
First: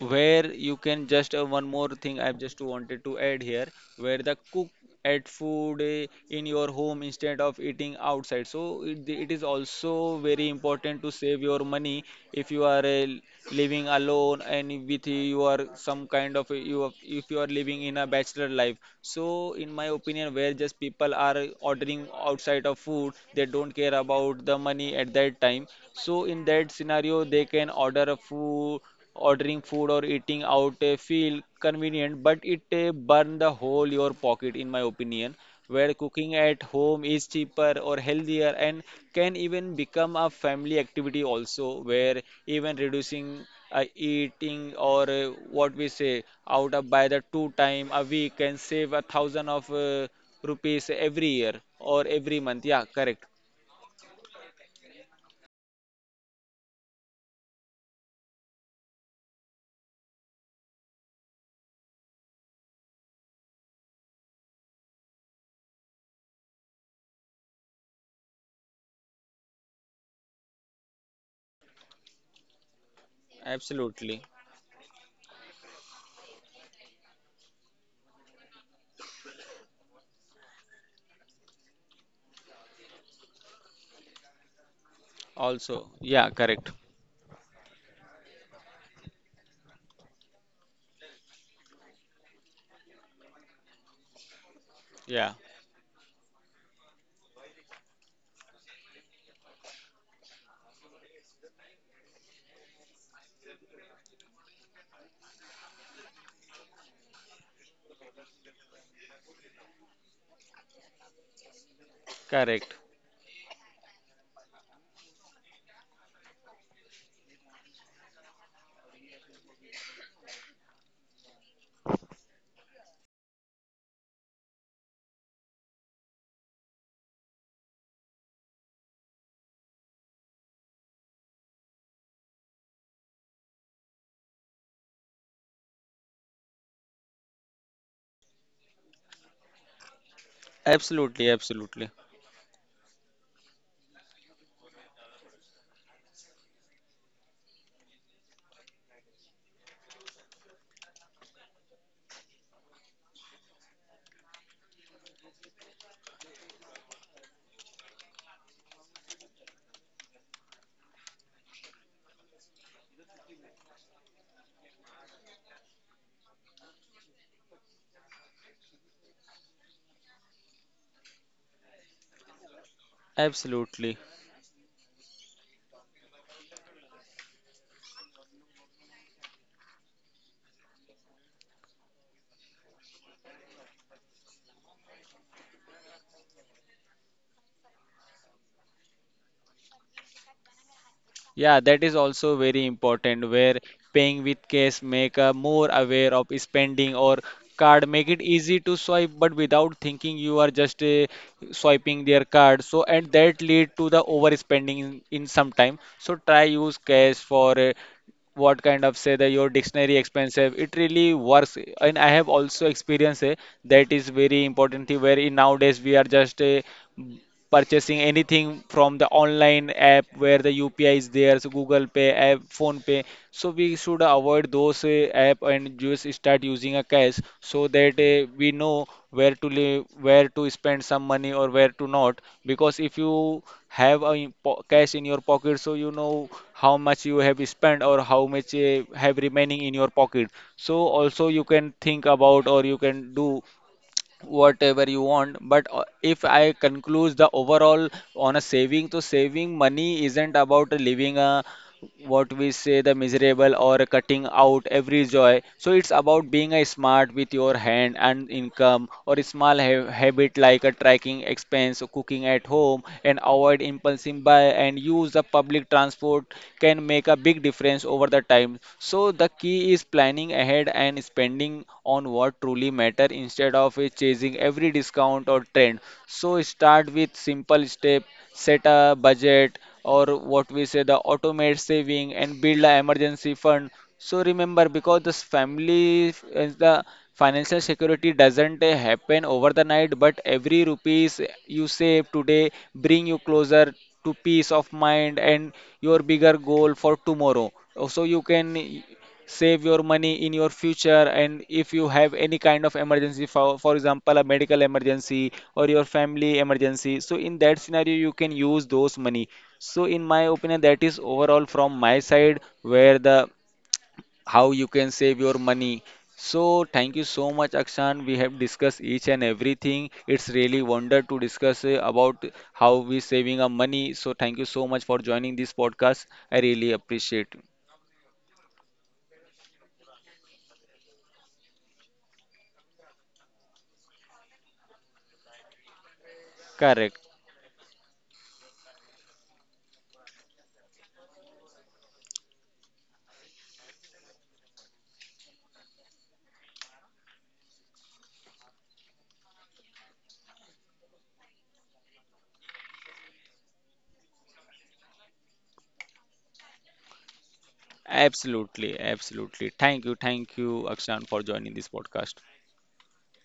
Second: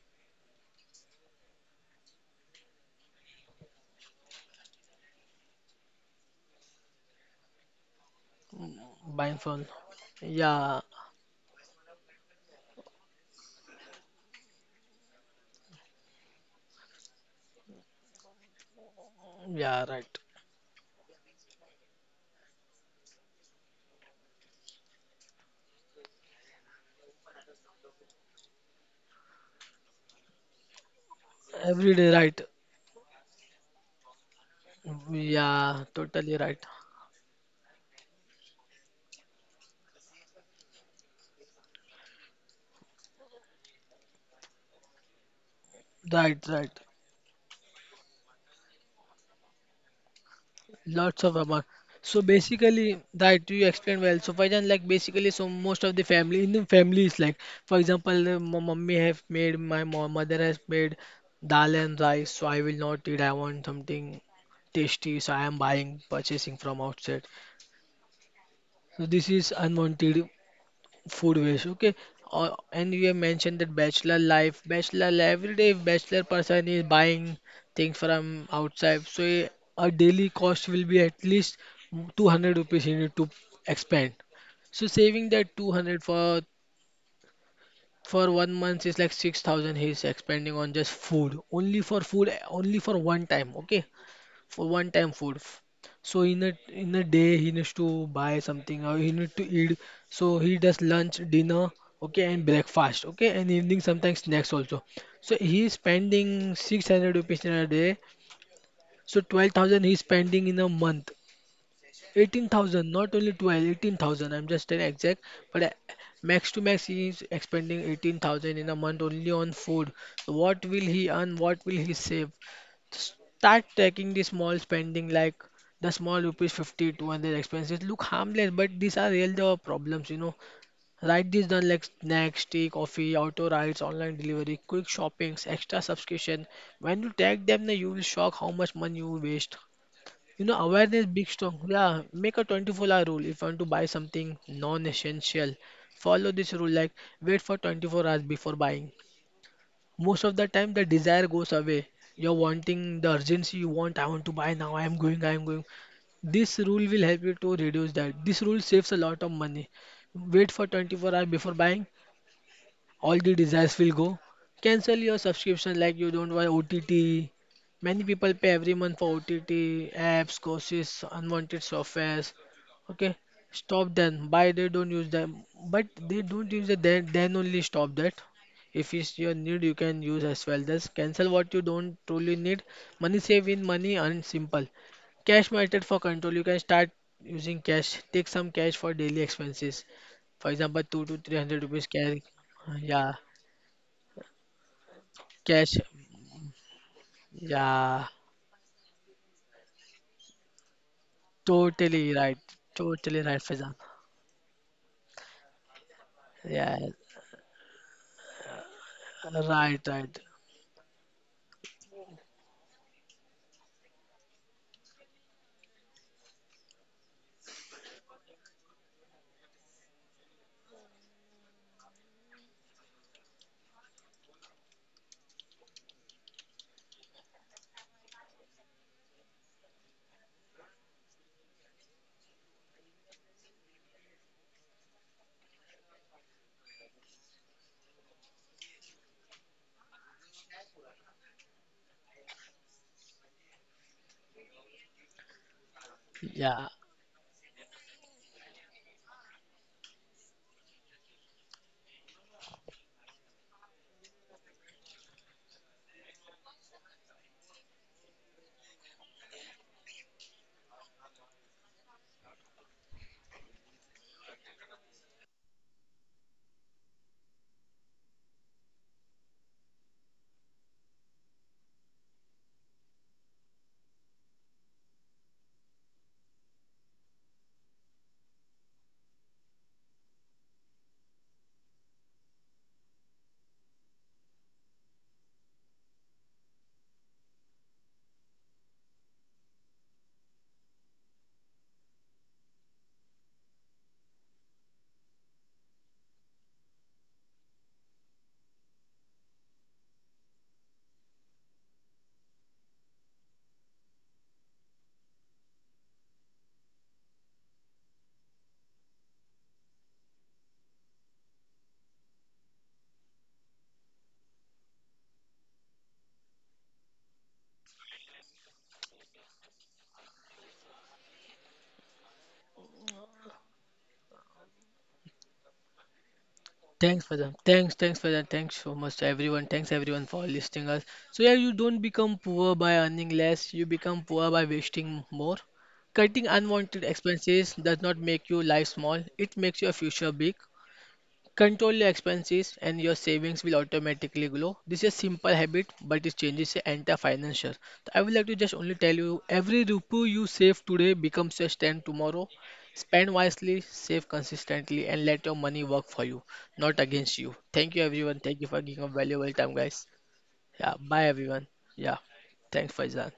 Speaker 1: where you can just one more thing I've just wanted to add here, where the cook at food in your home instead of eating outside. So it
Speaker 2: buying
Speaker 1: is
Speaker 2: phone.
Speaker 1: also very
Speaker 2: Yeah,
Speaker 1: important to save your money if you are living alone and with you are some kind of if you are living in a bachelor life. So in
Speaker 2: yeah,
Speaker 1: my
Speaker 2: right.
Speaker 1: opinion, where just people are ordering outside of food, they don't care about the money at that time. So in that scenario, they can order a food, ordering food or eating out feel
Speaker 2: Every day,
Speaker 1: convenient,
Speaker 2: right?
Speaker 1: but it burn the whole your pocket, in my opinion.
Speaker 2: Yeah,
Speaker 1: Where
Speaker 2: totally
Speaker 1: cooking
Speaker 2: right.
Speaker 1: at home is cheaper or healthier and can even become a family activity also, where even reducing eating or what we say
Speaker 2: Right,
Speaker 1: out
Speaker 2: right.
Speaker 1: of by the two time a week can save a thousand of rupees
Speaker 2: Lots
Speaker 1: every
Speaker 2: of amount.
Speaker 1: year or
Speaker 2: So
Speaker 1: every month. Yeah,
Speaker 2: basically,
Speaker 1: correct.
Speaker 2: that you explained well. So for example, like basically, so most of the family in the family is like, for example, my mummy have made, mother has made dal and rice. So I will not eat. I want something tasty. So I am buying, purchasing from outside. So this is unwanted, food waste, okay. And you have mentioned that
Speaker 1: Absolutely.
Speaker 2: bachelor life, every day bachelor person is buying things from outside, so a daily cost will be at least 200 rupees you need to expend. So saving that
Speaker 1: Also,
Speaker 2: 200
Speaker 1: yeah,
Speaker 2: for
Speaker 1: correct.
Speaker 2: one month is like 6,000. He is expending on just food, only for one time, okay, for one time
Speaker 1: Yeah,
Speaker 2: food. So in a day he needs to buy something or he need to eat. So he does lunch, dinner, okay, and breakfast, okay, and evening sometimes snacks also. So he is spending 600 rupees in a day. So 12,000 he is spending in a month.
Speaker 1: correct.
Speaker 2: 18,000, not only 12, 18,000. I'm just an exact, but max to max he is expending 18,000 in a month only on food. So what will he earn? What will he save? Start tracking the small spending like the small rupees 50 to 100 expenses look harmless, but these are real the problems, you know. Write this down like snacks, tea, coffee, auto rides, online delivery, quick shoppings, extra subscription. When you tag them, then you will shock how much money you waste. You know, awareness big
Speaker 1: Absolutely,
Speaker 2: strong.
Speaker 1: absolutely,
Speaker 2: Yeah, make a 24-hour rule. If you want to buy something non-essential, follow this rule like wait for 24 hours before buying. Most of the time the desire goes away. You're wanting the urgency you want, I want to buy now, I am going, I am going. This rule will help you to reduce that. This rule saves a lot of money. Wait for 24 hours before buying, all the desires will go. Cancel your subscription like you don't want OTT. Many people pay every month for OTT, apps, courses, unwanted softwares. Okay, stop
Speaker 1: absolutely.
Speaker 2: them. Buy they don't use them, but they don't use it. Then only stop that. If it's your need, you can use as well. Just cancel what you don't truly need. Money save in money and simple. Cash method for control. You can start using cash. Take some cash for daily expenses. For example, two to three
Speaker 1: Yeah,
Speaker 2: hundred
Speaker 1: that
Speaker 2: rupees
Speaker 1: is
Speaker 2: cash,
Speaker 1: also very
Speaker 2: yeah,
Speaker 1: important, where paying with cash make a more
Speaker 2: cash.
Speaker 1: aware of spending, or card
Speaker 2: Yeah,
Speaker 1: make it easy to swipe, but without thinking you are just swiping
Speaker 2: totally
Speaker 1: their
Speaker 2: right.
Speaker 1: card. So and
Speaker 2: Totally
Speaker 1: that
Speaker 2: right,
Speaker 1: lead
Speaker 2: Faizan.
Speaker 1: to the overspending in some time. So try use
Speaker 2: Yeah,
Speaker 1: cash for what kind of say that your
Speaker 2: right,
Speaker 1: dictionary
Speaker 2: right.
Speaker 1: expensive. It really works and I have also experienced that is very important thing, where in nowadays we are just purchasing anything from the online app where the UPI is there, so Google Pay app, Phone Pay. So we should avoid those app and just start using a cash, so that we know where to live, where to spend some money or where to not. Because if you have a cash in your pocket, so you know how much you have spent or how much have remaining in your pocket. So also you can think about or you can do whatever you want, but if I
Speaker 2: Yeah.
Speaker 1: conclude the overall on a saving, so saving money isn't about living a, what we say, the miserable or cutting out every joy. So it's about being a smart with your hand and income, or a small habit like a tracking expense, cooking at home, and avoid impulsive buy, and use the public transport, can make a big difference over the time. So the key is planning ahead and spending on what truly matter, instead of chasing every discount or trend. So start with simple step, set a budget or, what we say, the automate saving, and build a emergency fund. So remember, because this family is the financial security doesn't happen over the night, but every rupees you save today bring you closer to peace of mind and your bigger goal for tomorrow. Oh, so you can save your money in your future, and if you have any kind of emergency, for example, a medical emergency or your family emergency, so in that scenario you can use those money. So in my opinion, that is overall from my side, where the how you can save your money. So thank you so much, Akshan. We have discussed each and everything. It's really wonder to discuss about how we saving our money. So thank you so much for joining this podcast. I really
Speaker 2: Thanks,
Speaker 1: appreciate.
Speaker 2: Faizan. Thanks, thanks, Faizan. Thanks so much to everyone. Thanks everyone for listening us. So yeah, you don't become poor by earning less. You become poor by wasting more. Cutting unwanted
Speaker 1: Correct.
Speaker 2: expenses does not make your life small. It makes your future big. Control your expenses and your savings will automatically grow. This is a simple habit, but it changes the entire financial. So I would like to just only tell you every rupee you save today becomes your stand tomorrow. Spend wisely, save consistently, and let your money work for you, not against you. Thank you, everyone. Thank you for
Speaker 1: Absolutely,
Speaker 2: giving up valuable
Speaker 1: absolutely.
Speaker 2: time, guys.
Speaker 1: Thank you,
Speaker 2: Yeah,
Speaker 1: Akshan,
Speaker 2: bye,
Speaker 1: for joining
Speaker 2: everyone.
Speaker 1: this
Speaker 2: Yeah,
Speaker 1: podcast.
Speaker 2: thanks, Faizan.